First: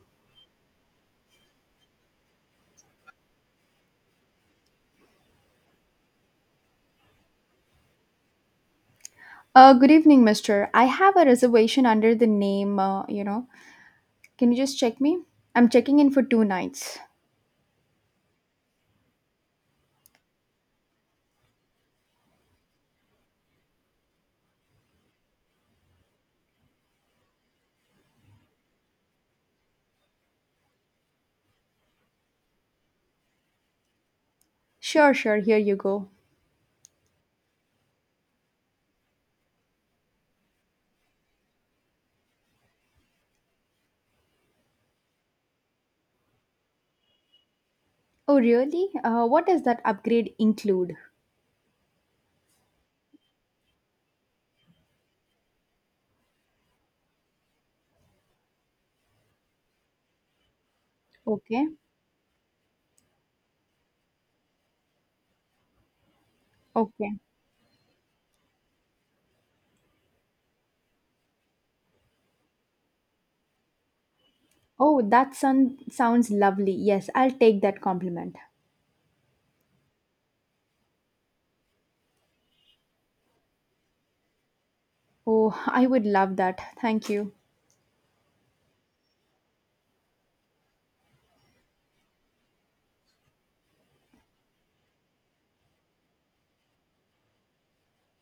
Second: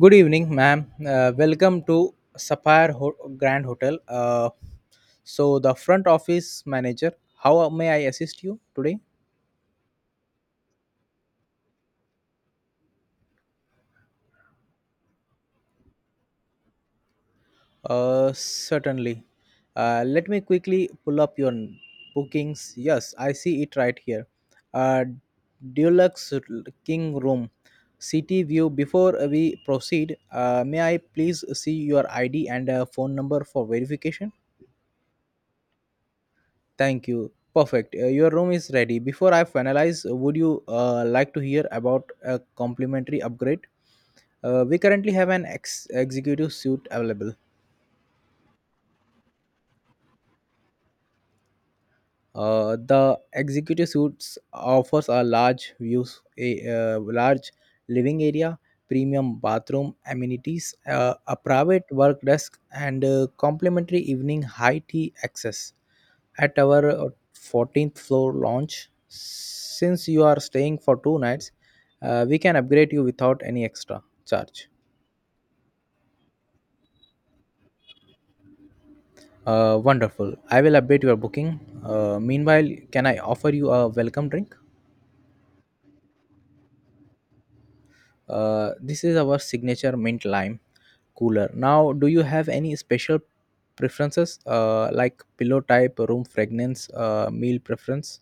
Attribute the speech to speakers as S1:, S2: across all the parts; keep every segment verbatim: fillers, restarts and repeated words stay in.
S1: Good evening, ma'am. Uh, welcome to Sapphire Ho- Grand Hotel. Uh, so, the front office manager, how may I assist you today?
S2: Uh, good evening, mister. I have a reservation under the name, uh, you know. Can you just check me? I'm checking in for two nights.
S1: Uh, certainly. Uh, let me quickly pull up your n- bookings. Yes, I see it right here. Uh, Deluxe r- King Room, City View. Before we proceed, uh, may I please see your I D and uh, phone number for verification?
S2: Sure, sure, here you go.
S1: Thank you. Perfect. Uh, your room is ready. Before I finalize, uh, would you uh, like to hear about a complimentary upgrade? Uh, we currently have an ex- executive suite available.
S2: Oh, really? Uh, what does that upgrade include?
S1: Uh, the executive suites offers a large views, a uh, large living area, premium bathroom amenities, uh, a
S2: Okay,
S1: private work desk, and uh, complimentary evening high tea access at our uh,
S2: okay.
S1: fourteenth floor launch. Since you are staying for two nights, uh, we can upgrade you without any extra charge.
S2: Oh, that sun sounds lovely. Yes, I'll take that compliment.
S1: Uh, wonderful. I will update your booking. Uh, meanwhile, can I offer you a welcome drink?
S2: Oh, I would love that. Thank you.
S1: Uh, this is our signature mint lime cooler. Now, do you have any special preferences, uh, like pillow type, room fragrance, uh, meal preference?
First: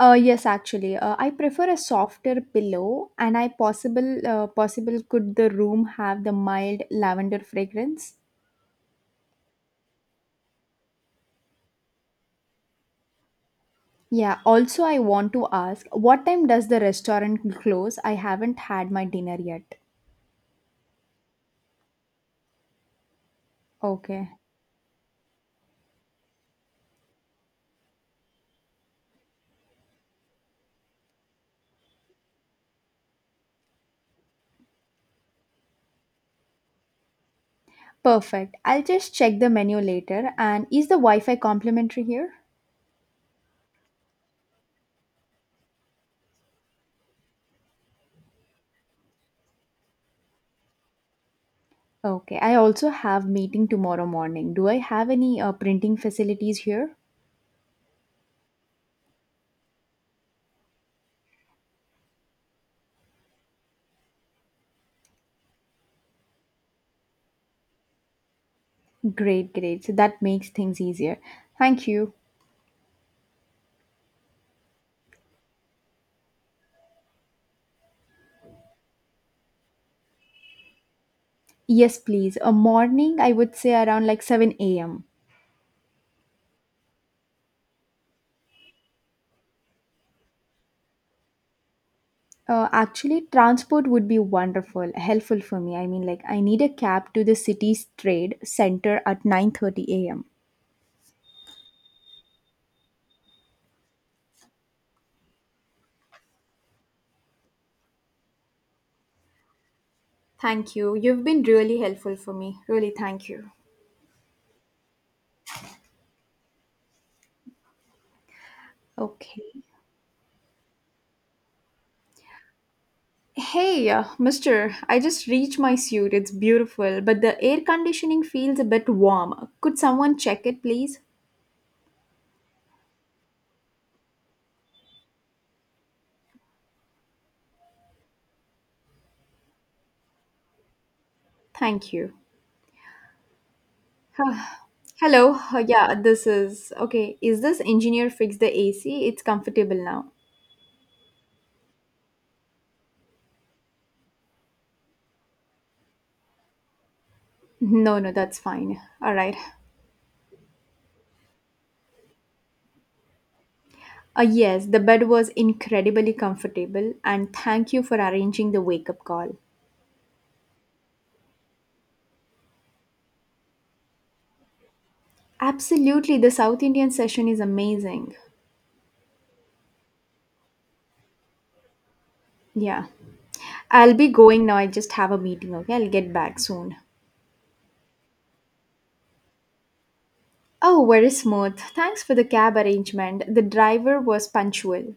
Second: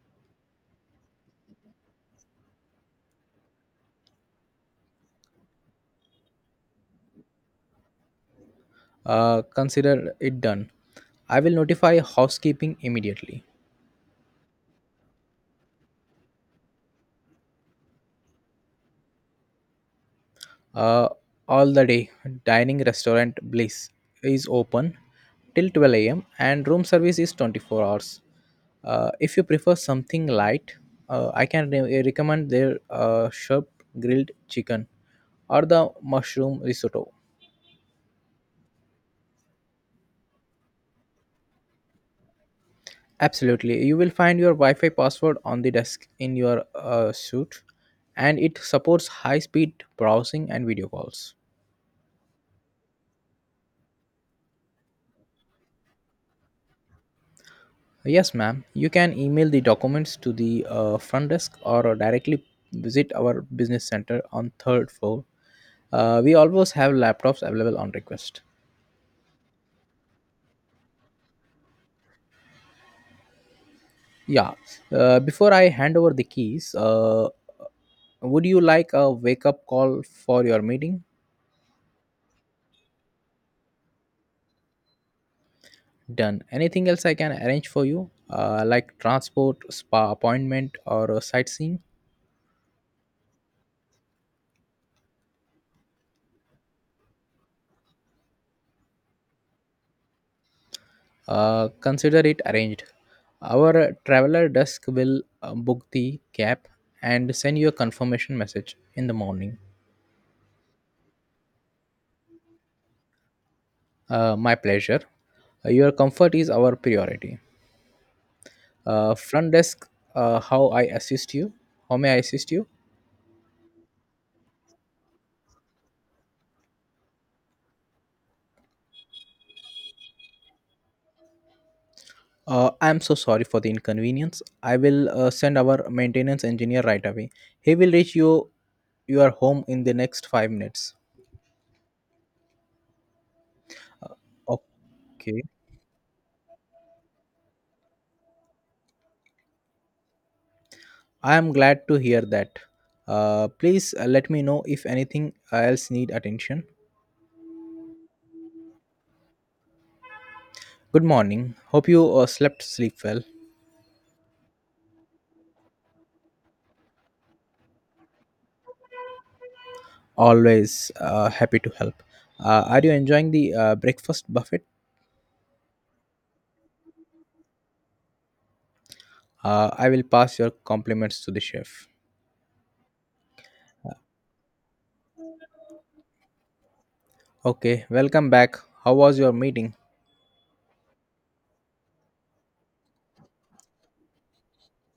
S2: Uh, yes, actually, uh, I prefer a softer pillow, and I possible uh, possible could the room have the mild lavender fragrance?
S1: Uh, consider it done. I will notify housekeeping immediately.
S2: Yeah, also, I want to ask, what time does the restaurant close? I haven't had my dinner yet.
S1: uh, all the day. Dining restaurant Bliss
S2: Okay,
S1: is open till twelve a m and room service is twenty-four hours. Uh, if you prefer something light, uh, I can re- recommend their uh, sharp grilled chicken or the mushroom risotto.
S2: perfect. I'll just check the menu later. And is the Wi Fi complimentary here?
S1: Absolutely, you will find your Wi-Fi password on the desk in your uh, suit, and it supports high-speed browsing and video calls.
S2: Okay, I also have meeting tomorrow morning. Do I have any uh, printing facilities here?
S1: Yes, ma'am. You can email the documents to the uh, front desk or uh, directly visit our business center on third floor. Uh, we always have laptops available on request.
S2: Great, great. So that makes things easier. Thank you.
S1: Yeah. Uh, before I hand over the keys, uh, would you like a wake up call for your meeting?
S2: Yes, please. A morning, I would say around like seven a m.
S1: Done. Anything else I can arrange for you, uh, like transport, spa appointment, or uh, sightseeing?
S2: Uh, actually, transport would be wonderful, helpful for me. I mean, like, I need a cab to the city's trade center at nine thirty a m.
S1: Uh, consider it arranged. Our traveler desk will uh, book the cab and send you a confirmation message in the morning.
S2: Thank you. You've been really helpful for me. Really, thank you.
S1: Uh, my pleasure. Uh, your comfort is our priority. Uh, front
S2: Okay.
S1: desk, uh, how I assist you? How may I assist you?
S2: Hey, uh, mister, I just reached my suit. It's beautiful, but the air conditioning feels a bit warm. Could someone check it, please?
S1: Uh, I am so sorry for the inconvenience. I will uh, send our maintenance engineer right away. He will reach you your home in the next five minutes.
S2: Thank you.
S1: Uh,
S2: Hello.
S1: okay.
S2: Uh, yeah, this is okay. Is this engineer fix the A C? It's comfortable now.
S1: I am glad to hear that. Uh, please uh, let me know if anything else need attention.
S2: No, no, that's fine. All right.
S1: Good morning. Hope you uh, slept sleep well.
S2: Uh, yes, the bed was incredibly comfortable, and thank you for arranging the wake up call.
S1: Always uh, happy to help. Uh, are you enjoying the uh, breakfast buffet?
S2: Absolutely, the South Indian session is amazing.
S1: Uh, I will pass your compliments to the chef.
S2: Yeah, I'll be going now. I just have a meeting, okay? I'll get back soon.
S1: Okay, welcome back. How was your meeting?
S2: Oh, very smooth. Thanks for the cab arrangement. The driver was punctual.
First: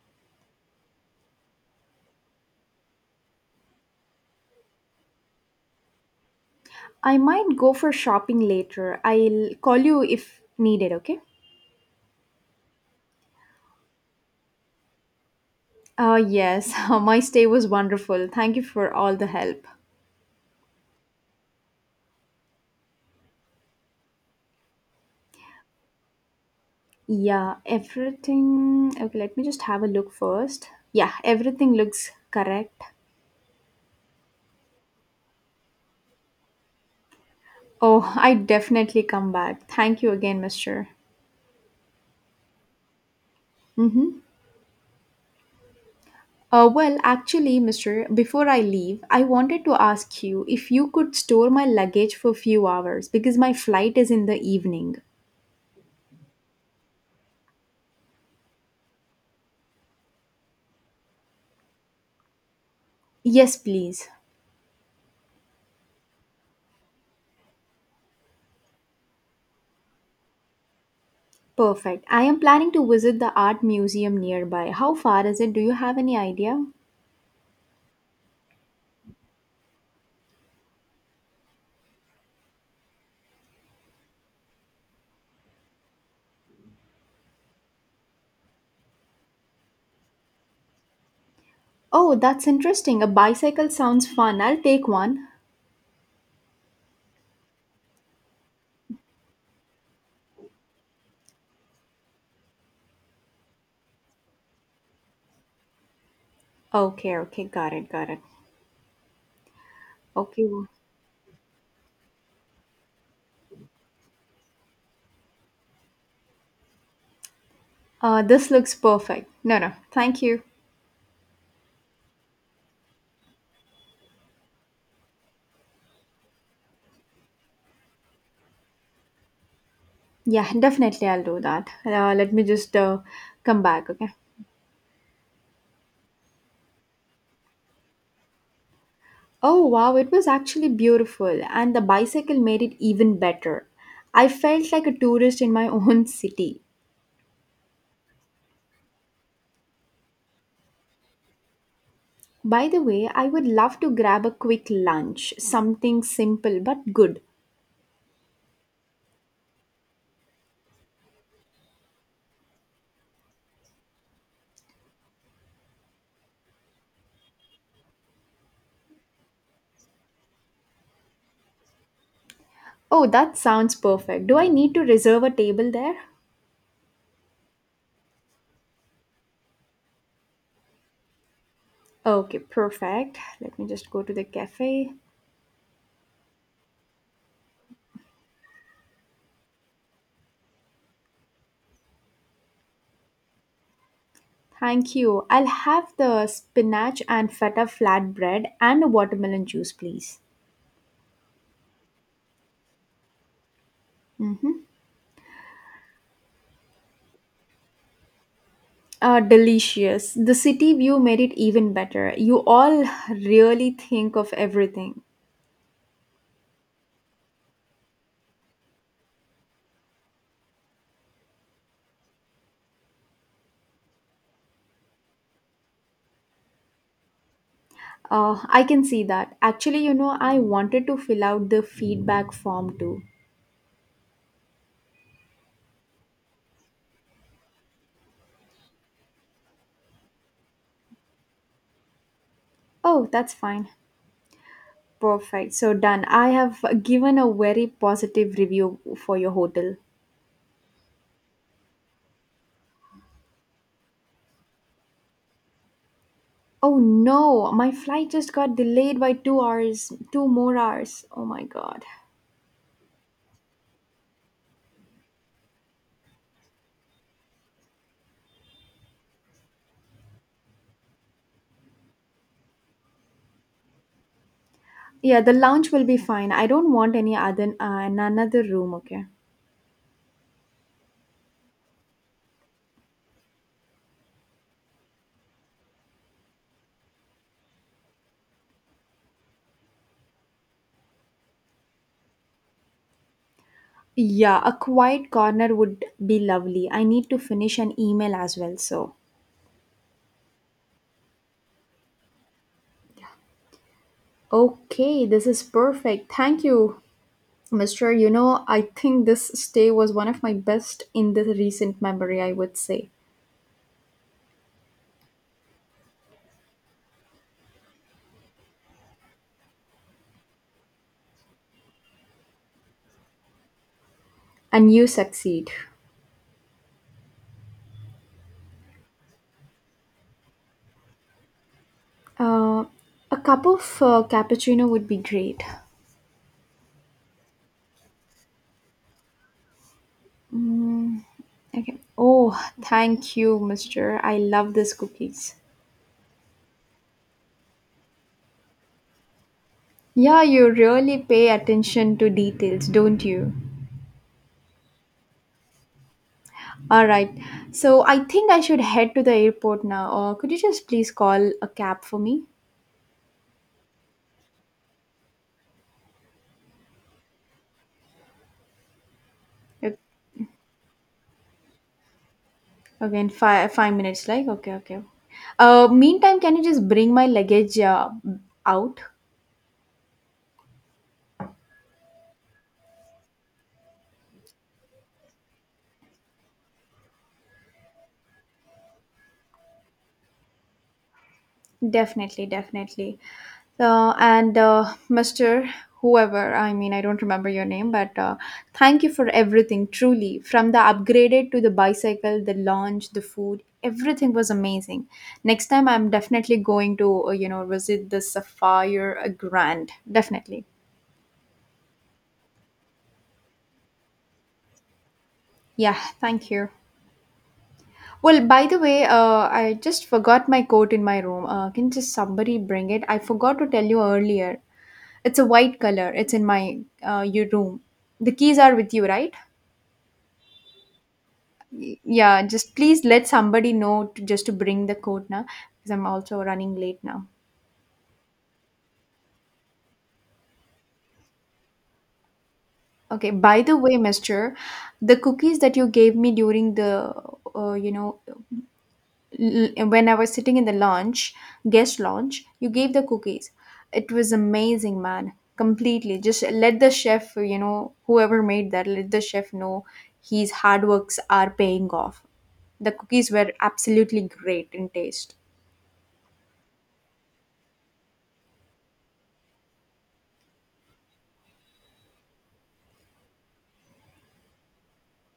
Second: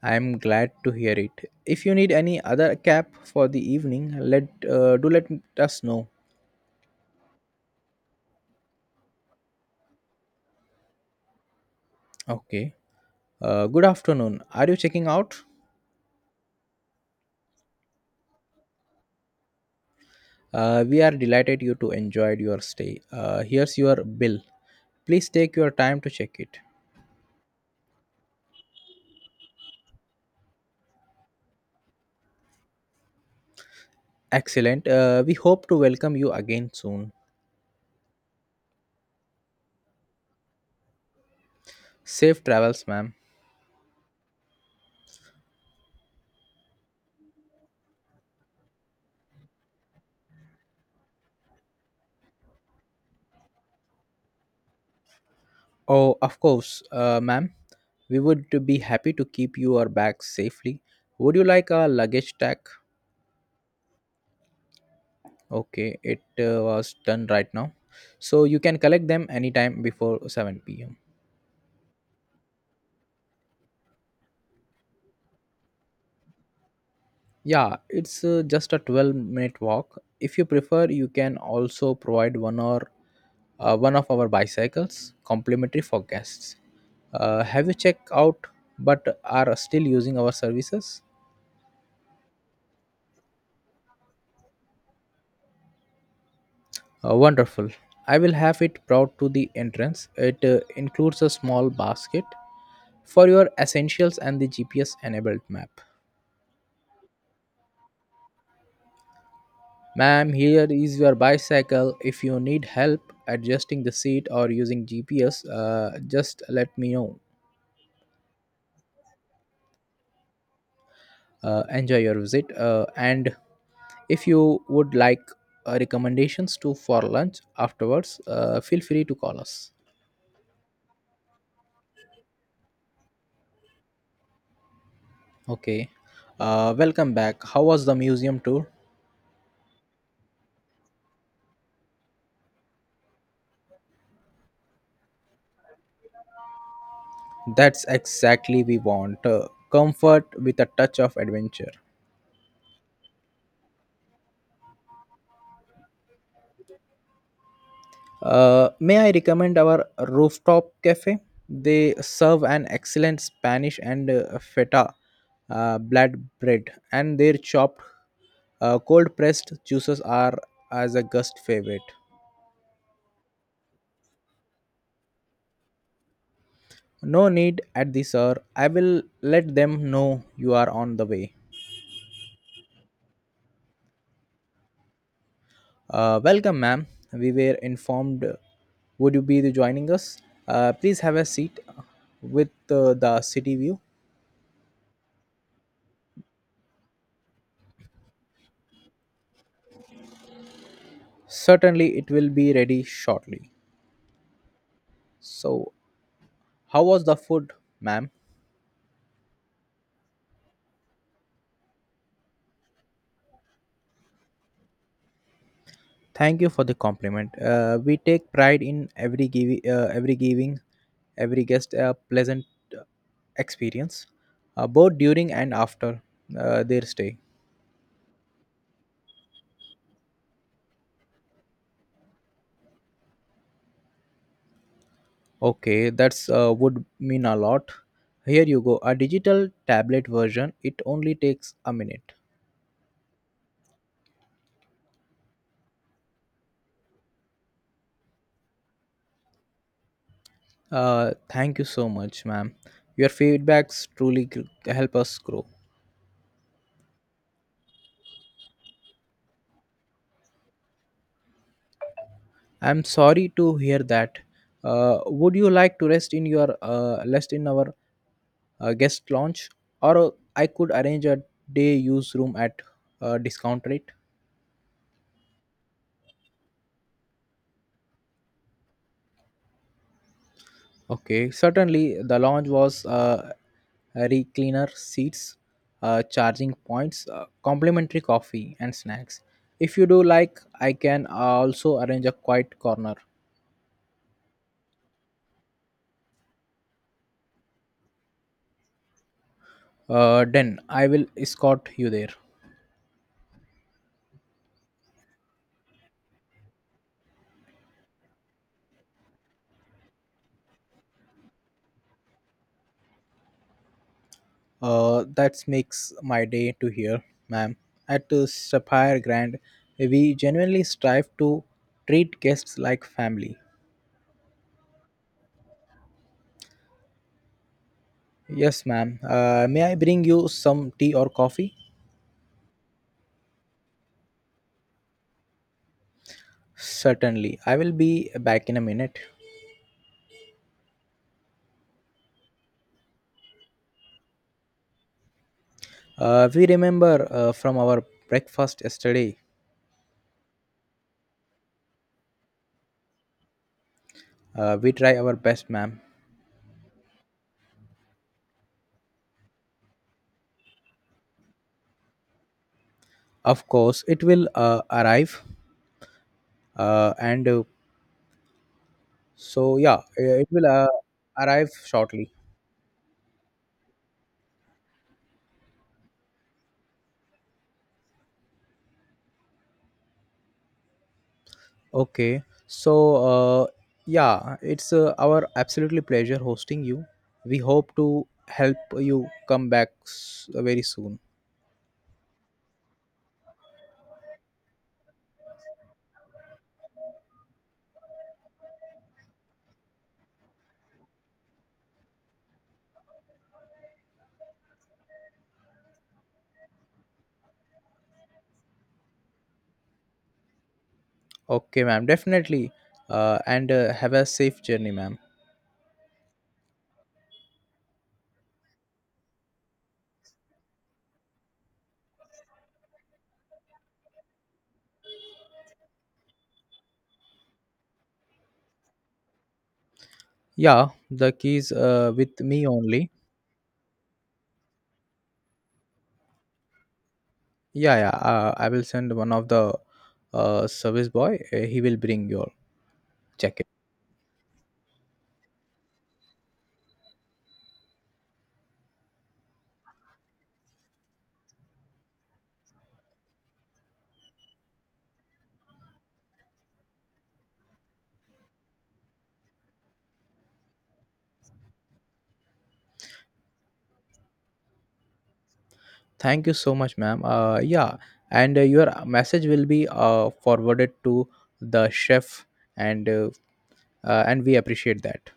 S1: I am glad to hear it. If you need any other cap for the evening, let uh, do let us know.
S2: I might go for shopping later. I'll call you if needed, okay?
S1: Okay. Uh, good afternoon. Are you checking out?
S2: Uh, yes, my stay was wonderful. Thank you for all the help.
S1: Uh, we are delighted you to enjoyed your stay. Uh, here's your bill. Please take your time to check it.
S2: Yeah, everything. Okay, let me just have a look first. Yeah, everything looks correct.
S1: Excellent. Uh, we hope to welcome you again soon.
S2: Oh, I definitely come back. Thank you again, mister.
S1: Safe travels, ma'am.
S2: Mm-hmm. Uh, well, actually, mister, before I leave, I wanted to ask you if you could store my luggage for a few hours because my flight is in the evening.
S1: Oh, of course, uh, ma'am. We would be happy to keep your bags safely. Would you like a luggage tag?
S2: Yes, please.
S1: Okay, it uh, was done right now. So you can collect them anytime before seven p m.
S2: Perfect. I am planning to visit the art museum nearby. How far is it? Do you have any idea?
S1: Yeah, it's uh, just a twelve minute walk. If you prefer, you can also provide one or uh, one of our bicycles complimentary for guests. Uh, have you checked out but are still using our services?
S2: Oh, that's interesting. A bicycle sounds fun. I'll take one.
S1: Uh, wonderful. I will have it brought to the entrance. It uh, includes a small basket for your essentials and the G P S enabled map.
S2: Okay, okay, got it, got it.
S1: Ma'am,
S2: Okay,
S1: here
S2: w-
S1: is your bicycle. If you need help adjusting the seat or using G P S, uh, just let me know.
S2: uh, this looks perfect. No, no, thank you.
S1: Uh, enjoy your visit, uh, and if you would like, uh, recommendations to for lunch afterwards, uh, feel free to call us.
S2: Yeah, definitely, I'll do that. Uh, let me just uh, come back, okay?
S1: Okay. Uh, welcome back. How was the museum tour?
S2: Oh, wow, it was actually beautiful, and the bicycle made it even better. I felt like a tourist in my own city.
S1: That's exactly we want, uh, comfort with a touch of adventure.
S2: By the way, I would love to grab a quick lunch, something simple but good.
S1: Uh, may I recommend our rooftop cafe? They serve an excellent spanish and uh, feta uh, blood bread, and their chopped uh, cold pressed juices are as a guest favorite.
S2: Oh, that sounds perfect. Do I need to reserve a table there?
S1: No need at the sir. I will let them know you are on the way.
S2: Okay, perfect. Let me just go to the cafe.
S1: Uh, welcome, ma'am. We were informed. Would you be joining us? Uh, please have a seat with uh, the city view.
S2: Thank you. I'll have the spinach and feta flatbread and a watermelon juice, please.
S1: Certainly, it will be ready shortly. So, how was the food, ma'am?
S2: Uh, delicious. The city view made it even better. You all really think of everything.
S1: Thank you for the compliment. Uh, we take pride in every giving, uh, every giving every guest a pleasant uh, experience, uh, both during and after uh, their stay.
S2: Uh, I can see that. Actually, you know, I wanted to fill out the feedback form too.
S1: Okay, that's uh, would mean a lot. Here you go, a digital tablet version. It only takes a minute.
S2: Oh, that's fine. Perfect. So done. I have given a very positive review for your hotel.
S1: Uh, thank you so much, ma'am. Your feedbacks truly g- help us grow.
S2: Oh no, my flight just got delayed by two hours, two more hours. Oh my god.
S1: I'm sorry to hear that. Uh, would you like to rest in your uh, rest in our uh, guest lounge, or I could arrange a day use room at uh, discount rate?
S2: Yeah, the lounge will be fine. I don't want any other uh, in another room, okay?
S1: Okay, certainly the launch was uh, re cleaner seats, uh, charging points, uh, complimentary coffee, and snacks. If you do like, I can uh, also arrange a quiet corner.
S2: Yeah, a quiet corner would be lovely. I need to finish an email as well, so.
S1: Uh, then I will escort you there.
S2: Okay, this is perfect. Thank you, Mister You know, I think this stay was one of my best in the recent memory, I would say.
S1: Uh, that makes my day to hear, ma'am. At uh, Sapphire Grand, we genuinely strive to treat guests like family.
S2: And you succeed.
S1: Yes, ma'am. Uh, may I bring you some tea or coffee?
S2: Uh, a cup of uh, cappuccino would be great.
S1: Certainly. I will be back in a minute.
S2: Mm, okay. Oh, thank you, Mister I love these cookies.
S1: Uh, we remember uh, from our breakfast yesterday.
S2: Yeah, you really pay attention to details, don't you?
S1: Uh, we try our best, ma'am.
S2: All right. So I think I should head to the airport now. Or could you just please call a cab for me?
S1: Of course, it will uh, arrive. Uh, and uh, so, yeah,
S2: Ag-
S1: uh, it will uh, arrive shortly.
S2: Again, five five minutes. Like okay, okay. Uh, meantime, can you just bring my luggage uh, out?
S1: Okay. So, uh, yeah, it's uh, our absolutely pleasure hosting you. We hope to help you come back s- very soon.
S2: Definitely, definitely. Uh, and uh, Mister Whoever, I mean, I don't remember your name, but uh, thank you for everything, truly. From the upgraded to the bicycle, the launch, the food, everything was amazing. Next time, I'm definitely going to, uh, you know, visit the Sapphire uh, Grand. Definitely.
S1: Okay, ma'am. Definitely. Uh, and uh, have a safe journey, ma'am.
S2: Yeah, thank you. Well, by the way, uh, I just forgot my coat in my room. Uh, can just somebody bring it? I forgot to tell you earlier. It's a white color. It's in my uh, your room. The keys are with you, right?
S1: Yeah, the keys
S2: Y-
S1: uh, with
S2: Yeah,
S1: me
S2: just please
S1: only.
S2: let somebody know to, just to bring the code now because I'm also running late now.
S1: Yeah, yeah. Uh, I will send one of the uh, service boy. Uh, he will bring your
S2: Okay, by
S1: jacket.
S2: the way, mister, the cookies that you gave me during the uh, you know l- when I was sitting in the lounge, guest lounge, you gave the cookies. It was amazing, man. Completely. Just let the chef, you know, whoever made that, let the chef know his hard works are paying off. The cookies were absolutely great in taste.
S1: Thank you so much, ma'am. Uh, yeah, and uh, your message will be uh, forwarded to the chef, and uh, uh, and we appreciate that.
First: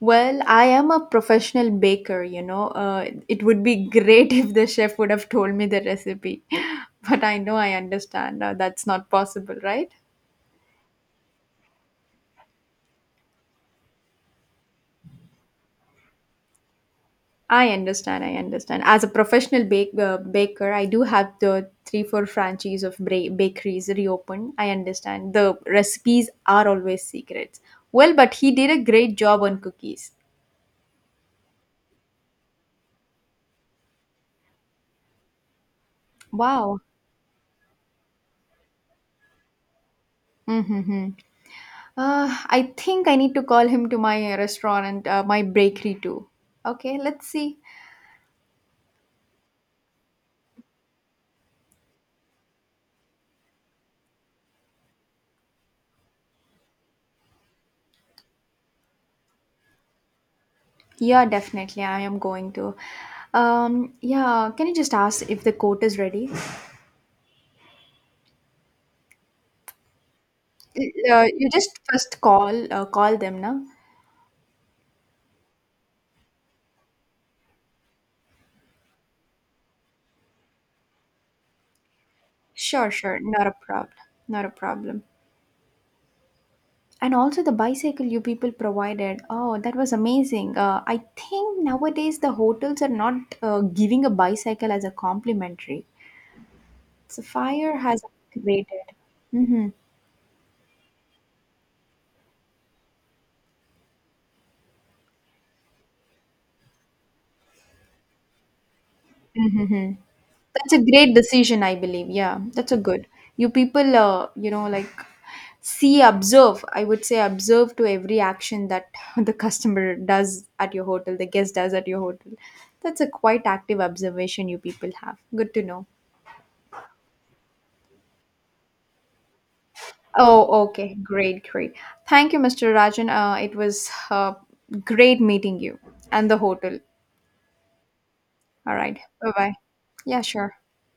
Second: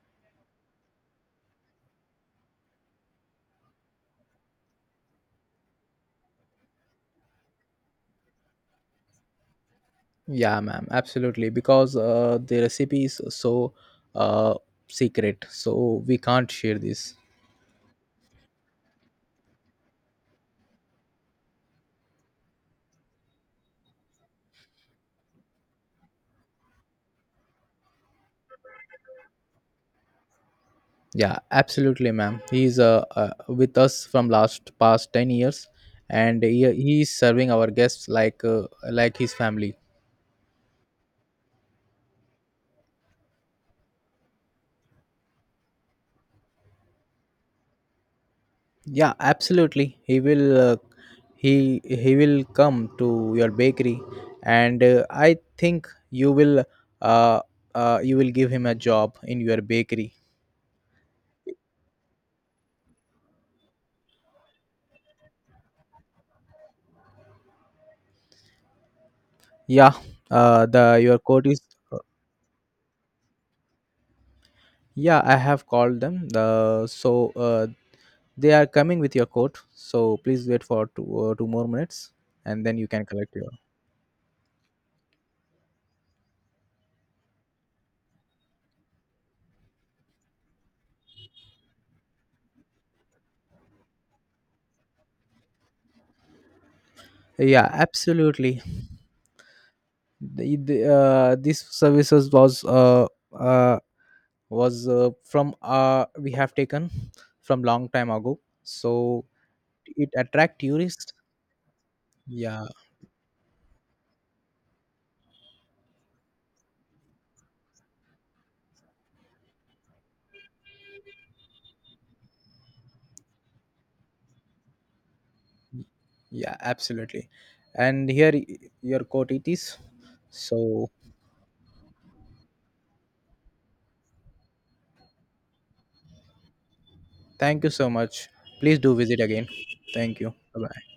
S2: Well, I am a professional baker, you know. Uh, it would be great if the chef would have told me the recipe, but I know I understand uh, that's not possible, right?
S1: Yeah, ma'am. Absolutely, because uh, the recipe is so uh, secret, so we can't share this.
S2: I understand, I understand. As a professional bake, uh, baker, I do have the three, four franchises of bra- bakeries reopened. I understand. The recipes are always secrets. Well, but he did a great job on cookies.
S1: Yeah, absolutely, ma'am. He's uh, uh, with us from last past ten years, and he,
S2: Wow.
S1: he is serving our guests like uh, like his family.
S2: Mm-hmm. Uh, I think I need to call him to my restaurant and uh, my bakery too. Okay, let's see.
S1: Yeah, absolutely. He will uh, he he will come to your bakery, and uh, I think you will, uh, uh, you will give him a job in your bakery.
S2: Yeah, definitely. I am going to. Um, yeah, can you just ask if the coat is ready?
S1: Yeah, uh, the your
S2: Uh,
S1: coat
S2: you
S1: is.
S2: just first call uh, call them, na?
S1: Yeah, I have called them. The so uh, they are coming with your coat. So please wait for two, uh, two more minutes, and then you
S2: Sure,
S1: can
S2: sure.
S1: collect
S2: Not
S1: your.
S2: a problem. Not a problem. And also the bicycle you people provided. Oh, that was amazing. Uh, I think nowadays the hotels are not uh, giving a bicycle as a complimentary. So
S1: Yeah,
S2: Fire has
S1: absolutely.
S2: created. Mm-hmm.
S1: The, the, uh, this services was uh, uh, was uh, from uh, we have taken from long time ago. So it attract
S2: That's a
S1: tourists.
S2: great decision, I believe. Yeah,
S1: Yeah,
S2: that's a good. You people, uh, you know, like see, observe. I would say observe to every action that the customer does at your hotel, the guest does at your hotel. That's a quite active observation you people have. Good to know.
S1: yeah, absolutely. And here y- your coat it is.
S2: Oh,
S1: So
S2: okay. Great, great. Thank you, Mister Rajan. Uh, it was uh, great meeting you and the hotel.
S1: thank you so much.
S2: All
S1: Please do
S2: right.
S1: visit
S2: Bye
S1: again.
S2: bye.
S1: Thank
S2: Yeah,
S1: you.
S2: sure.
S1: Bye bye.